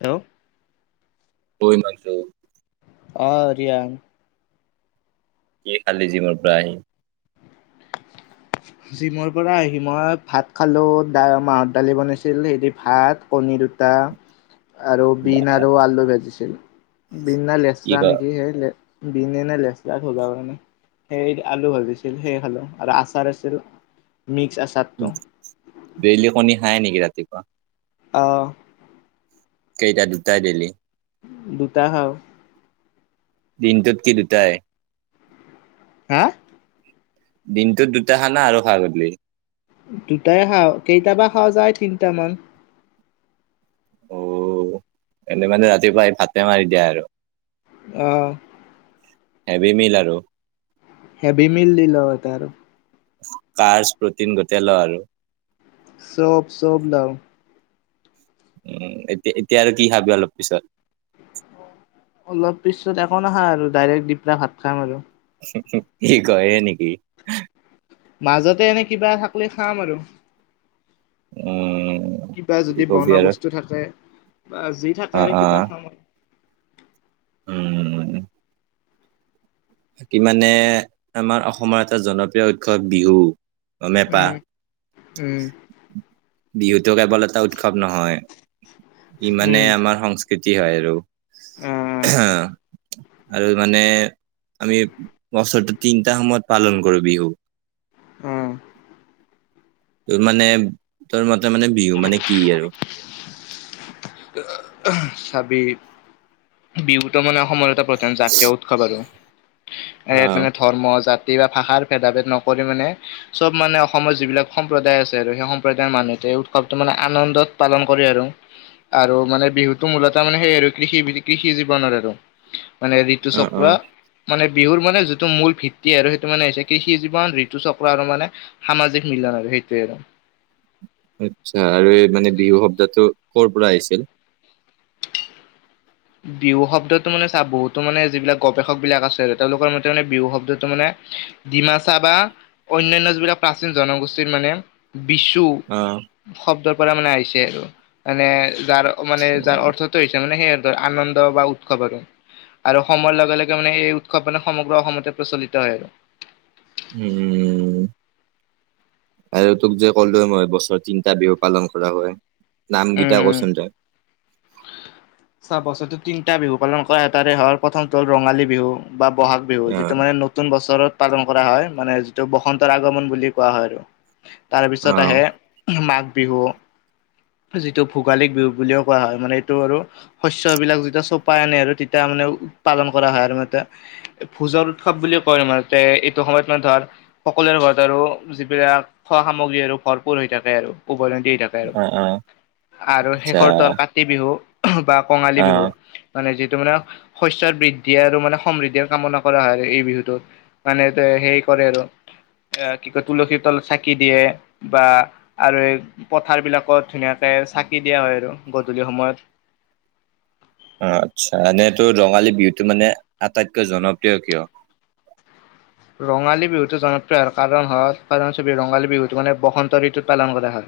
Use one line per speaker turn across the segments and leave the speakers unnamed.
Hello.
[unintelligible]
অ', ৰিয়া।
কি খালি জিমৰ পৰা আহি? [inaudible]
জিমৰ পৰা আহি মই ভাত খালোঁ দা মাহত দালি বনাইছিল সি ভাত কণী দুটা। আ। আৰু বিন আৰু আলু ভাজিছিল বিন না
কি
লেচৰা
ক
নেকি সেই লে। বিনে নে লেচৰা হ'বা কাৰণে সেই আলু ভাজিছিল সেই খালোঁ। আৰু আচাৰ আছিল, মিক্স আচাৰটো।
ডেইলি কণী খায় নেকি ৰাতিপুৱা?
অ'।
কেইটা? দুটাই ডেইলী?
দুটা খাওঁ।
দিনটোত কি দুটাই?
হা?
দিনটো দুটা খানা আৰু খা গোধূলি?
দুটাই খাওঁ, কেইটাবা খাৱা যায় তিনিটামান।
অ', এনেই মানে ৰাতিপুৱাই ভাতে মাৰি দিয়া আৰু।
অ'।
হেভী মিল আৰু।
হেভী মিল দি ল এটা আৰু।
কাৰছ প্ৰটিন গোটে ল আৰু।
চব চব লাও।
উম, এতিয়া-এতিয়া আৰু কি খাবি অলপ পিছত?
অলপ পিছত একো নাখাও আৰু ডাইৰেক্ট দিপৰা ভাত খাম আৰু।
কি কয়ে নেকি?
মাজতে এনে কিবা থাকলি খাম আৰু।
উম।
কিবা
কি
যদি
কবি
বনা
আৰু
বস্তু থাকে বা যি থাকে
অ',
আৰু কিবা
অ',
খাম আৰু।
উম। বাকী মানে, আমাৰ অসমৰ এটা জনপ্ৰিয় উৎসৱ বিহু। গমে পা?
উম উম
বিহুতো কেৱল এটা উৎসৱ নহয়, ইমানে
উম
আমাৰ সংস্কৃতি হয় আৰু।
আহ
অ আৰু মানে-' আমি বছৰটো তিনিটা সময়ত পালন কৰো বিহু।
উম
তোৰ মানে তোৰ মতে মানে বিহু মানে কি আৰু-
চাবি, বিহুতো মানে অসমত এটা-' প্ৰধান জাতীয় উৎসৱ আৰু, এ
অ
ইয়াত মানে ধৰ্ম জাত-' বা ভাষাৰ ভেদা ভেদ নকৰি মানে চব মানে অসমৰ যিবিলাক সম্প্ৰদায় আছে আৰু সেই সম্প্ৰদায়ৰ মানুহ-' এই উৎসৱটো মানে আনন্দত পালন কৰে আৰু। আৰু মানে বিহুতটো মূলত মানে সেই আৰু কৃষি কৃষি জীৱনৰ আৰু। মানে ঋতু
অ অ
চক্ৰ মানে বিহুৰ মানে যিটো মূল ভিত্তি আৰু সেইটো মানে হৈছে কৃষি জীৱন ঋতু চক্ৰ আৰু মানে সামাজিক মিলন আৰু সেইট আৰু।
আচ্ছা আৰু এই মানে বিহু সব্দাটো কৰ'পৰা আহিছিল?
বিহু শব্দতো মানে চা বহুতো মানে যিবিলাক গৱেষক বিলাক আছে তেওঁলোকৰ মতে মানে বিহু শব্দতটো মানে ডিমাচা বা অন্যান্য যিবিলাক প্ৰাচীন জনগোষ্ঠীৰ মানে বিচু
অ
শব্দৰ পৰা মানে আহিছে মানে যাৰ মানে যাৰ অৰ্থটো হৈছে মানে সেইয় আৰু ধৰ আনন্দ বা উৎসৱ আৰু। আৰু সময়ৰ লগে লগে মানে এই উৎসৱ মানে সমগ্ৰ অসমতে প্ৰচলিত হয়।
উম' আৰু তোক যে ক'লো মই বছৰৰ তিনটা বিহু পালন কৰা হয়।
উম
নামকেইটা
উম।
কচোন তই?
চোৱা বছৰটো তিনিটা বিহু পালন কৰা এটাৰে হয়ল প্ৰথমটো হ'ল ৰঙালী বিহু বা বহাগ বিহু
অ
যিটো মানে নতুন বছৰত পালন কৰা হয় মানে যিটো বসন্তৰ আগমন বুলি কোৱা হয়।
অ
তাৰপিছত আহে মাঘ বিহু যিটো ভোগালিক বিহু বুলিও কোৱা হয় মানে এইটো আৰু শস্বলাক যেতিয়া চপাই আনে আৰু তেতিয়া মানে পালন কৰা হয় আৰু মে ভোজৰ উৎসৱ বুলি কয় মে এইটো সময়ত মানে ধৰ সকলোৰে ঘৰত আৰু যিবিলাক খোৱা সামগ্ৰী আৰু ভৰপৰ হৈ থাকে আৰু উভয়
অ' অ'
আৰু
আচ্ছা
শেষৰটো আৰু কাতি বিহু বা কঙালী
অ
বিহু মানে যিটো টো মানে শইচৰ বৃদ্ধি আৰু মানে সমৃদ্ধিৰ কামনা কৰা হয় এই বিহুটোত মানে হেই কৰে আৰু এ কি কয় তুলসী তল চাকি দিয়ে বা আৰু এই পথাৰ বিলাকত ধুনীয়াকে চাকি দিয়া হয় আৰু গধূলি সময়ত।
অ আচ্ছা এনে তোৰ ৰঙালী বিহুতটো মানে আটাইতকৈ জনপ্ৰিয় কিয়?
ৰঙালী বিহুতটো জনপ্ৰিয় কাৰণ হয় কাৰবি ৰঙালী বিহুতটো মানে বসন্ত ঋতুত পালন কৰা হয়।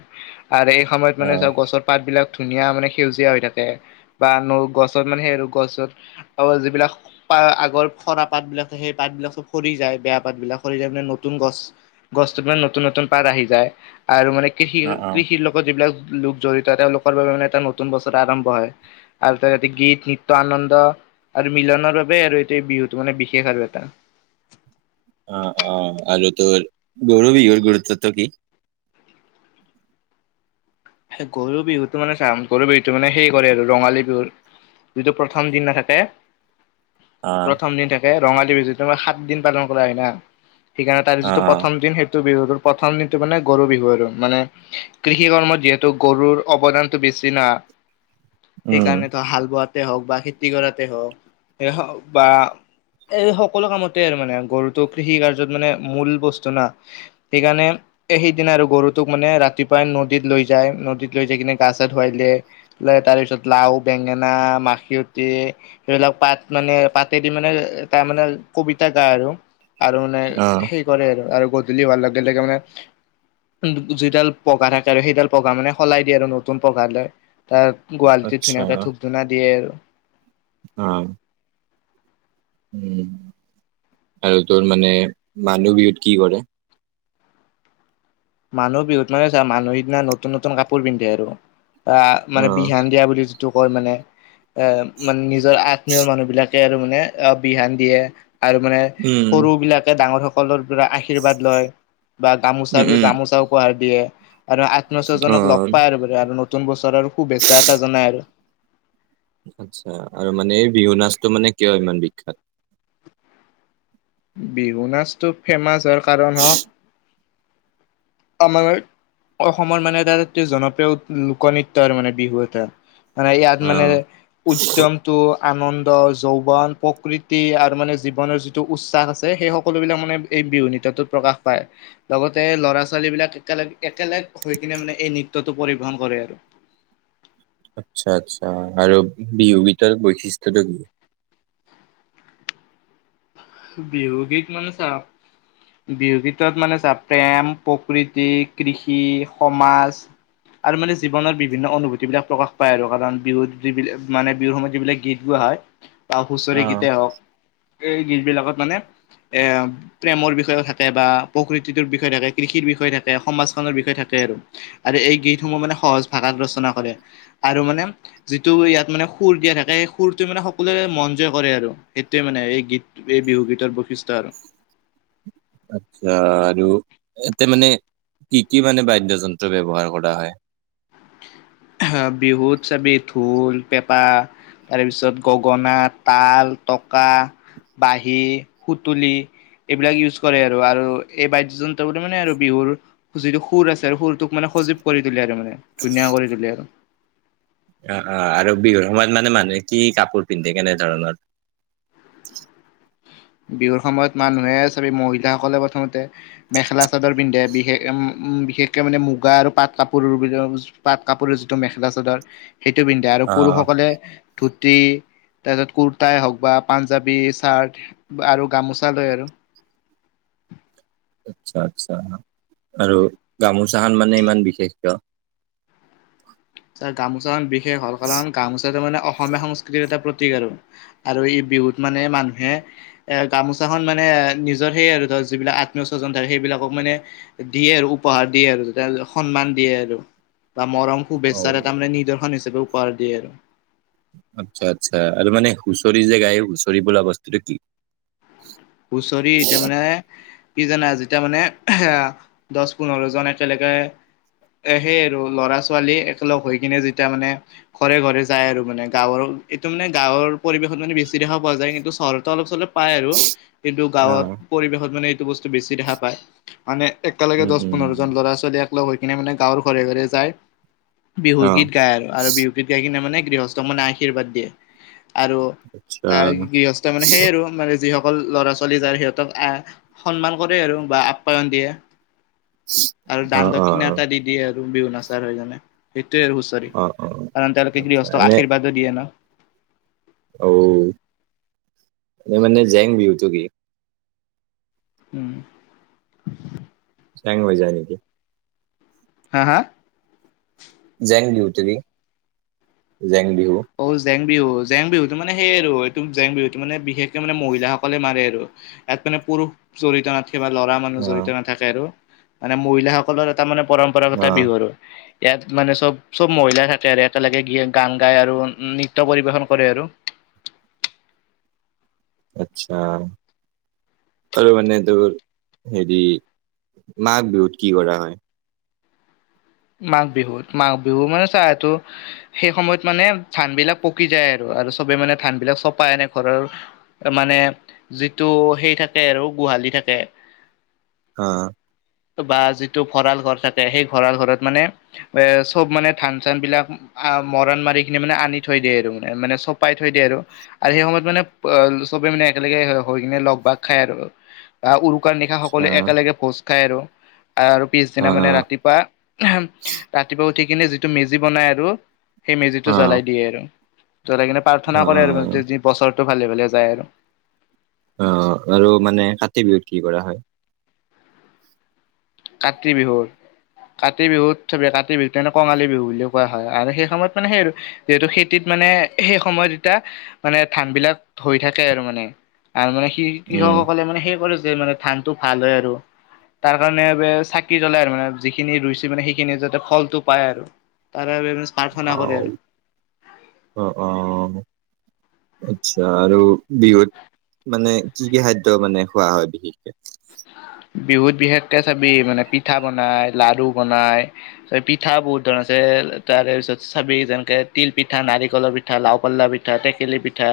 আৰু এই সময়ত
অ
মানে চাও গছৰ পাতবলাক ধুনীয়া মানে সেউজীয়া হৈ থাকে বা ন গছত মানে সেই গছত অ' যিবিলাক আগৰ খৰা পাতবিলাকে সেই পাতবিলাকো সৰি যায়। বেয়া পাত বিলাক সৰি যায় মানে নতুন গছ গছতত মানে নতুন নতুন পাত আহি যায় আৰু মানে কৃষি
অ অ
কৃষিৰ লগত যিবিলাক লোক জড়িত তেওঁলোকৰ বাবে মানে এটা নতুন বছৰ আৰম্ভ হয় আৰু তেওঁ যতে গীত নিত্যয় আনন্দ আৰু মিলনৰ বাবে আৰু এইটো বিহুতটো মানে বিশেষ আৰু এটা।
অ' অ' আৰু তোৰ গৰু বিহুৰ গুৰুত্বটো কি?
গৰু বিহুতটো মানে চাম গৰু বিহুতটো মানে সেই কৰে আৰু ৰঙালী বিহু যটো প্ৰথম দিন থাকে
অ',
প্ৰথম দিন থাকে ৰঙালী বিজুমাৰ সাত দিন পালন কৰা হয় না। সেইকাৰণে তাৰ যিটো
অ',
প্ৰথম দিন সেইটো বিহু প্ৰথম দিনটো মানে গৰু বিহু আৰু মানে কৃষি কৰ্মত যিহেতু ত গৰুৰ অৱদানতটো বেছি না
উম,
সেইকাৰণে তো হাল বোৱাত হওক বা খেতি কৰাতে হওকক বা এই সকলো কামতে আৰু মানে গৰুটো কৃষি কাৰ্যত মানে মূল বস্তু না সেইকাৰণে এ সেইদিনা আৰু গৰুটোক মানে ৰাতিপুৱাই নদীত লৈ যাই নদীত লৈ যাই কিনে গাছা ধুৱাই দিয়ে ল তাৰ পিছত লাও বেঙেনা মাখিয়তি সেইবিলাক পাত মানে পাতেদি মানে তাৰ মানে কবিতা গা আৰু আৰু মানে
অ',
সেই কৰে আৰু গধূলি হোৱাৰ লগে লগে মানে যি দাল পঘা থাকে পঘা মানে সলাই দিয়ে আৰু নতুন পঘা লৈ তাৰ গোৱালিটত
আচ্ছা
ধুনীয়াকে ধূপ ধুনা দিয়ে [inaudible]
অ' উ আৰু তোৰ মানে মানুহ বিহুত কি কৰে
মানুহ বিহুত মানে চা মানুহ সিদিনা নতুন নতুন কাপোৰ পিন্ধে আৰু বা মানে
অ',
বিহান দিয়া বুলি যিটো কয় মানে এ মানে নিজৰ আত্মীয়ৰ মানুহ বিলাক আৰু মানে অ বিহান দিয়ে আৰু মানে
উম,
সৰু বিলাকে ডাঙৰ সকলৰ আশীৰ্বাদ লয় বা গামোচা
উম, উম,
গামোচা উপহাৰ দিয়ে আৰু আত্মীয়স্বজনক লগ
অ',
পাই আৰু বাৰ আৰু নতুন বছৰৰ শুভেচ্ছা এটা জনাই আৰু
আচ্ছা আৰু মানে এই বিহু নাচটো মানে কিয় ইমান বিখ্যাত
বিহু নাচটো ফেমাছ হোৱাৰ কাৰণ হওক। আমাৰ অসমৰ মানে এটা জনপ্ৰিয় লোকনৃত্য আৰু মানে বিহু এটা। মানে ইয়াত মানে
অ',
উদ্মটো আনন্দ যৌৱন প্ৰকৃতি আৰু মানে জীৱনৰ যিটো উৎসাহ আছে সেই সকলো বিলাক মানে বিৰোধিতা টো প্ৰকাশ পায় লগতে ল'ৰা ছোৱালী ছোৱালীবিলাক একগ একেলগ হৈ কিনে মানে এই নৃতয়টো পৰিবহন কৰে আৰু
আচ্ছা আচ্ছা আৰু বি বিতৰক বৈশিষ্টয়ত কি
বিহগিক মনছা বিহু গীতত মানে চা প্ৰেম প্ৰকৃতি কৃষি সমাজ আৰু মানে জীৱনৰ বিভিন্ন অনুভূতি বিলাক প্ৰকাশ পায় আৰু কাৰণ বিহুত যিবিলাক মানে বিহুৰ সময়ত যিব বিলাক গীত গোৱা বা হুচৰি
অ',
গীতে হওক এই গীত বিলাকত মানে এ প্ৰেমৰ বিষয়ে থাকে বা প্ৰকৃতিটোৰ বিষয়ে থাকে কৃষিৰ বিষয়ে থাকে সমাজখনৰ বিষয়ে থাকে। আৰু এই গীতসমূহ মানে সহজ ভাষাত ৰচনা কৰে আৰু মানে যিটো ইয়াত মানে। সুৰ দিয়া থাকে সেই সুৰটোৱে মানে সকলোৱে মনজয় কৰে আৰু সেইটোৱে মানে এই গীত এই বিহুগীতাৰ বশিষ্ট আৰু
আচ্ছা আৰু এতে মানে কি কি মানে বাদ্যযন্ত্ৰ ব্যৱহাৰ কৰা হয়
আহ বিহুত চাবি ঢোল পেঁপা তাৰপিছত গগনা তাল টকা বহী সুতুলি এইবিলাক ইউজ কৰে আৰু আৰু এই বাদ্যয় যন্ত্ৰ বুলিো মানে আৰু বিহুৰ যিটো সুৰ আছে আৰু সুৰটোক মানে সজীৱ কৰি তলে আৰু মানে ধুনীয়া কৰি তুললেে
অ -অ আৰু বিহুৰ সময়ত মানে মানুহে কি কাপোৰ পিন্ধে কেনেধৰণৰ [inaudible]
বিহুৰ সময়ত মানুহে চবেই মহিলাসকলে প্ৰথমতে মেখেলা চাদৰ পিন্ধে বি বিশেষ উম বিশেষকে মানে মুগা আৰু পাট কাপোৰ বি পাত কাপোৰৰ যিটো মেখেলা চাদৰ সেইটো পিন্ধে আৰু
অ',
পুৰুষসকলে ধত কি তাৰপিছত কুৰ্তাই হওক বা পাঞ্জাবী চাৰ্ট। আৰু গামোচা লৈ আৰু
আচ্ছা আচ্ছা আৰু গামোচাাহান মানে ইমান বিশেষ ক
ছ গামোচা বিশেষ হল কাৰণ গামোচাটো মানে অসমীয়া সংস্কৃতিৰ এটা স আৰু আৰু ই বিহুত মানে মানুহে এ গামোচাখন মানে নিজৰ সেই আৰু ধ যিবিলাক আত্মীয় স্বজন থাৰ সেইবিলাকক মানে দিয়ে আৰু উপহাৰ দিয়ে আৰু সন্মান দিয়ে আৰু বা মৰম
অ
শুভেচ্ছাৰ এটা মানে নিদৰ্শন হিাপে উপহাৰ দিয়ে আৰু
আচ্ছা আচ্ছা আৰু মানে হুঁচৰি যে গাই হুঁচৰি বলা বস্তুটো কি
উচৰিছে মানে কিজানে যেতিয়া মানে এ দহ পোন্ধৰ জন একেলগে এ সেই আৰু ল'ৰা ছোৱালী একেলগ হৈ কিনে যেতিয়া মানে ঘৰে ঘৰে যায় আৰু মানে গাঁৱৰ এইটো মানে গাঁৱৰ পৰিৱেশত মানে বেছি দেখা পোৱা যায় কিন্তু চহটো অলপ চলপ পায় আৰু কিন্তু
অ
গাঁৱত পৰিৱেশত মানে এইটো বস্তু বেছি দেখা পায় মানে একেলগে
উম
দহ
উম
পোন্ধৰ জন ল'ৰা ছোৱালী এককলগ হৈ কিনে মানে গাঁৱৰ ঘৰে ঘৰে যায়
অ
বিহুগীত গায় আৰু বিহুগীত গাই কিনে মানে গৃহস্থ মানে আশীৰ্বাদ দিয়ে। আৰু
আচ্ছা
আহ গৃহস্থ মানে সেইয় আৰু মানে যিসকল ল'ৰাাল। চলি যায় সিহঁতক আহ সন্মান কৰে আৰু বা আপ্যায়ন দিয়ে। আৰু
অ
দান
অ
দক্ষিণা
অ
এটা দিদিয়ে আৰু বিহু নাচাৰ হৈ জানে সেইটোয়ে আৰু হুচৰি
অ অ
কাৰণ তেওঁলোকে
আচ্ছা
গৃহস্থক
এনে
আশীৰ্বাদো দিয়ে ন
অ' এ মানে জেং বিহ তু কি
উম [inaudible]
চেং হৈ যায় নেকি?
হা হা?
জেং বিহুতি জেং বিহু।
অ জেং বিহু জেং বিহুতো মানে সেই আৰু। এইটো জেং বিহুতো মানে বিশেষকে মানে মহিলাসকলে মাৰে আৰু ইয়াত মানে পুৰুষ জড়িত নাথ কিবা লৰা মানুহ
অ
জড়িত নাথাকে আৰু মানে মহিলাসকলৰ এটা মানে পৰম্পৰাগত
অ
বিহু আৰু। ইয়াত মানে চব-চব মহিলাই থাকে আৰু একেলগে গ গান গাই আৰু উ নৃত্য পৰিবেশন কৰে আৰু।
আচ্ছা। আৰু মানে তোৰ হেৰি মাঘ বিহুত কি কৰা হয়?
মাঘ বিহুত- মাঘ বিহু মানে চাহটো সেই সময়ত মানে ধান বিলাক পকি যায় আৰু। আৰু চবে মানে ধান বিলাক চপাই আনে ঘৰৰ মানে যিটো সেই থাকে আৰু গো হালি থাকে।
হা।
টো বা যিটো ভঁৰাল ঘৰ থাকে সেই ভঁৰাল ঘৰত মানে এ চব মানে ধান চান বিলাক আ, মৰাণ মাৰি কিনি মানে আনি থৈ দিয়ে আৰু মানে-মানে চপাই থৈ দিয়ে আৰু সেই সময়ত মানে [unintelligible] চবে মানে একেলগে হৈ কিনে লগ ভাগ খাই আৰু বা উৰু শুকান নিশা
আচ্ছা
সকলোৱে একেলগে ভোজ খায় আৰু। আৰু
অ
পিছদিনা মানে ৰাতিপুৱা-ৰাতিপুৱা উঠি কিনে যিটো মেজি বনাই আৰু সেই মেজিটো
অ অ
জ্বলাই দিয়ে আৰু। জ্বলাই কিনে
অ
প্ৰাৰ্থনা কৰে আৰু মানে যি বছৰটো ভালে-ভালে যায় আৰু।
অহ, আৰু মানে কাতি বিহুত কি কৰা হয়?
কাতি বিহুৰ? কাতি বিহুত চাবি কাতি বিহুতে কঙালী বিহু বুলিও কোৱা হয় আৰু সেই সময়ত মানে সেই আৰু যিহেতু খেতিত মানে সেই সময়ত এতিয়া মানে ধান বিলাক হৈ থাকে আৰু মানে আৰু মানে সে
উম
কৃষকসকলে মানে সেই কৰে যে মানে ধানটো ভাল হয় আৰু তাৰ কাৰণে [unintelligible] চাকি জ্বলাই আৰু মানে যিখিনি ৰুইছে মানে সেইখিনি যাতে ফলটো পায় আৰু তাত [unintelligible] প্ৰাৰ্থনা কৰে
অ',
আৰু।
অ', অ', আচ্ছা আৰু বিহুত মানে কি-কি খাদ্য মানে খোৱা হয় বিশেষকে?
বিহুত বিশেষকে চাবি মানে পিঠা বনাই, লাৰু বনাই, চ' পিঠা বহুত ধৰণ আছে তেৰ তাৰে পিছত চাবি যেনেকে তিল পিঠা, নাৰিকলৰ পিঠা, লাও পল্লা পিঠা, টেকেলি পিঠা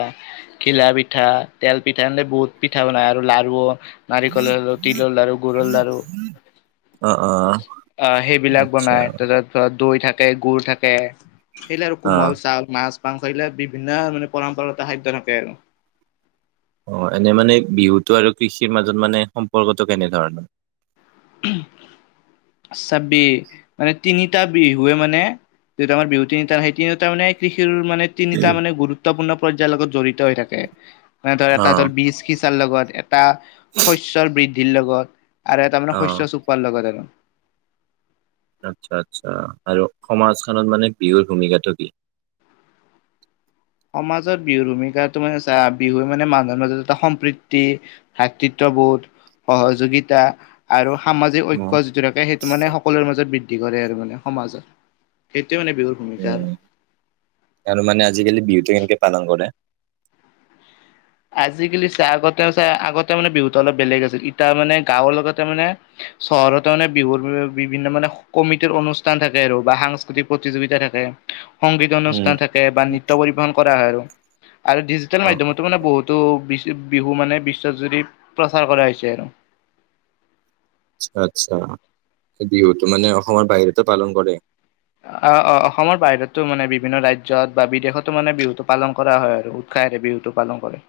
ঘিলা পিঠা, তেল পিঠা এনদে বহুত পিঠা বনাই আৰু লাৰু নাৰিকলৰ তিলৰ লাৰু, গুৰৰ লাৰু,
অ', অ',
আহ! সেইবিলাক
আচ্ছা
বনাই। [unintelligible] দৈ থাকে, গুৰ থাকে [unintelligible] আৰু
অ'।
কোমল চাউল, মাছ। [unintelligible] বিভিন্ন মানে পৰম্পৰাগত খাদ্য থাকে আৰু।
অ' এনে মানে বিহুটো আৰু কৃষিৰ মাজত মানে সম্পৰ্কটো কেনেধৰণৰ?
চাবি মানে তিনিটা বিহুৱে মানে। যিহেতু আমাৰ বিহু তিনিটা সেই তিনিটা মানে কৃষিৰ মানে তিনিটা মানে গুৰুত্বপূৰ্ণ পৰ্যায়ৰ লগত জড়িত হৈ থাকে। মানে ধৰ এটা
অ',
ধৰ বিশ তাৰ লগত এটা শস্যৰ বৃদ্ধিৰ লগত আৰু এটা মানে
অ'।
শস্য চপোৱাৰ লগত আৰু।
আচ্ছা আচ্ছা, আৰু সমাজখনত মানে বিহুৰ ভূমিকাটো কি? [inaudible]
সমাজত বিহুৰ ভূমিকাটো মানে চা বিহুৰ মানে মানুহৰ মাজত এটা সম্প্ৰীতি, ভাতৃত্ববোধ, সহযোগিতা আৰু সামাজিক
অ
ঐক্য যিটো থাকে, সেইটো মানে সকলোৰে মাজত বৃদ্ধি কৰে আৰু মানে সমাজত। সেই
উম, আৰু মানে আজিকালি বিহুটো এনেকে পালন কৰে।
আজিকালি চাই আগতে চাই আগতে মানে বিহুটো অলপ বেলেগ আছিল। এতিয়া মানে গাঁৱৰ লগতে মানে চহৰতে মানে বিহুৰ বি বিভিন্ন মানে কমিটিৰ অনুষ্ঠান থাকে আৰু বা সাংস্কৃতিক প্ৰতিযোগিতা থাকে সংগীত
উম,
অনুষ্ঠান থাকে বা নৃত্য পৰিবেশন কৰা হয় আৰু আৰু ডিজিটেল
অ',
মাধ্যমতো মানে বহুত বিহু মানে বিশ্বতজুৰি প্ৰচাৰ কৰা হৈছে আৰু
আচ্ছা আচ্ছা বিহুটো মানে অসমৰ বাহিৰতো পালন কৰে
অ অ অসমৰ বাহিৰতো মানে বিভিন্ন ৰাজ্যত বা বিদেশতো মানে বিহুটো পালন কৰা হয় আৰু উৎসাহ ঠাইৰে বিহুটো পালন কৰে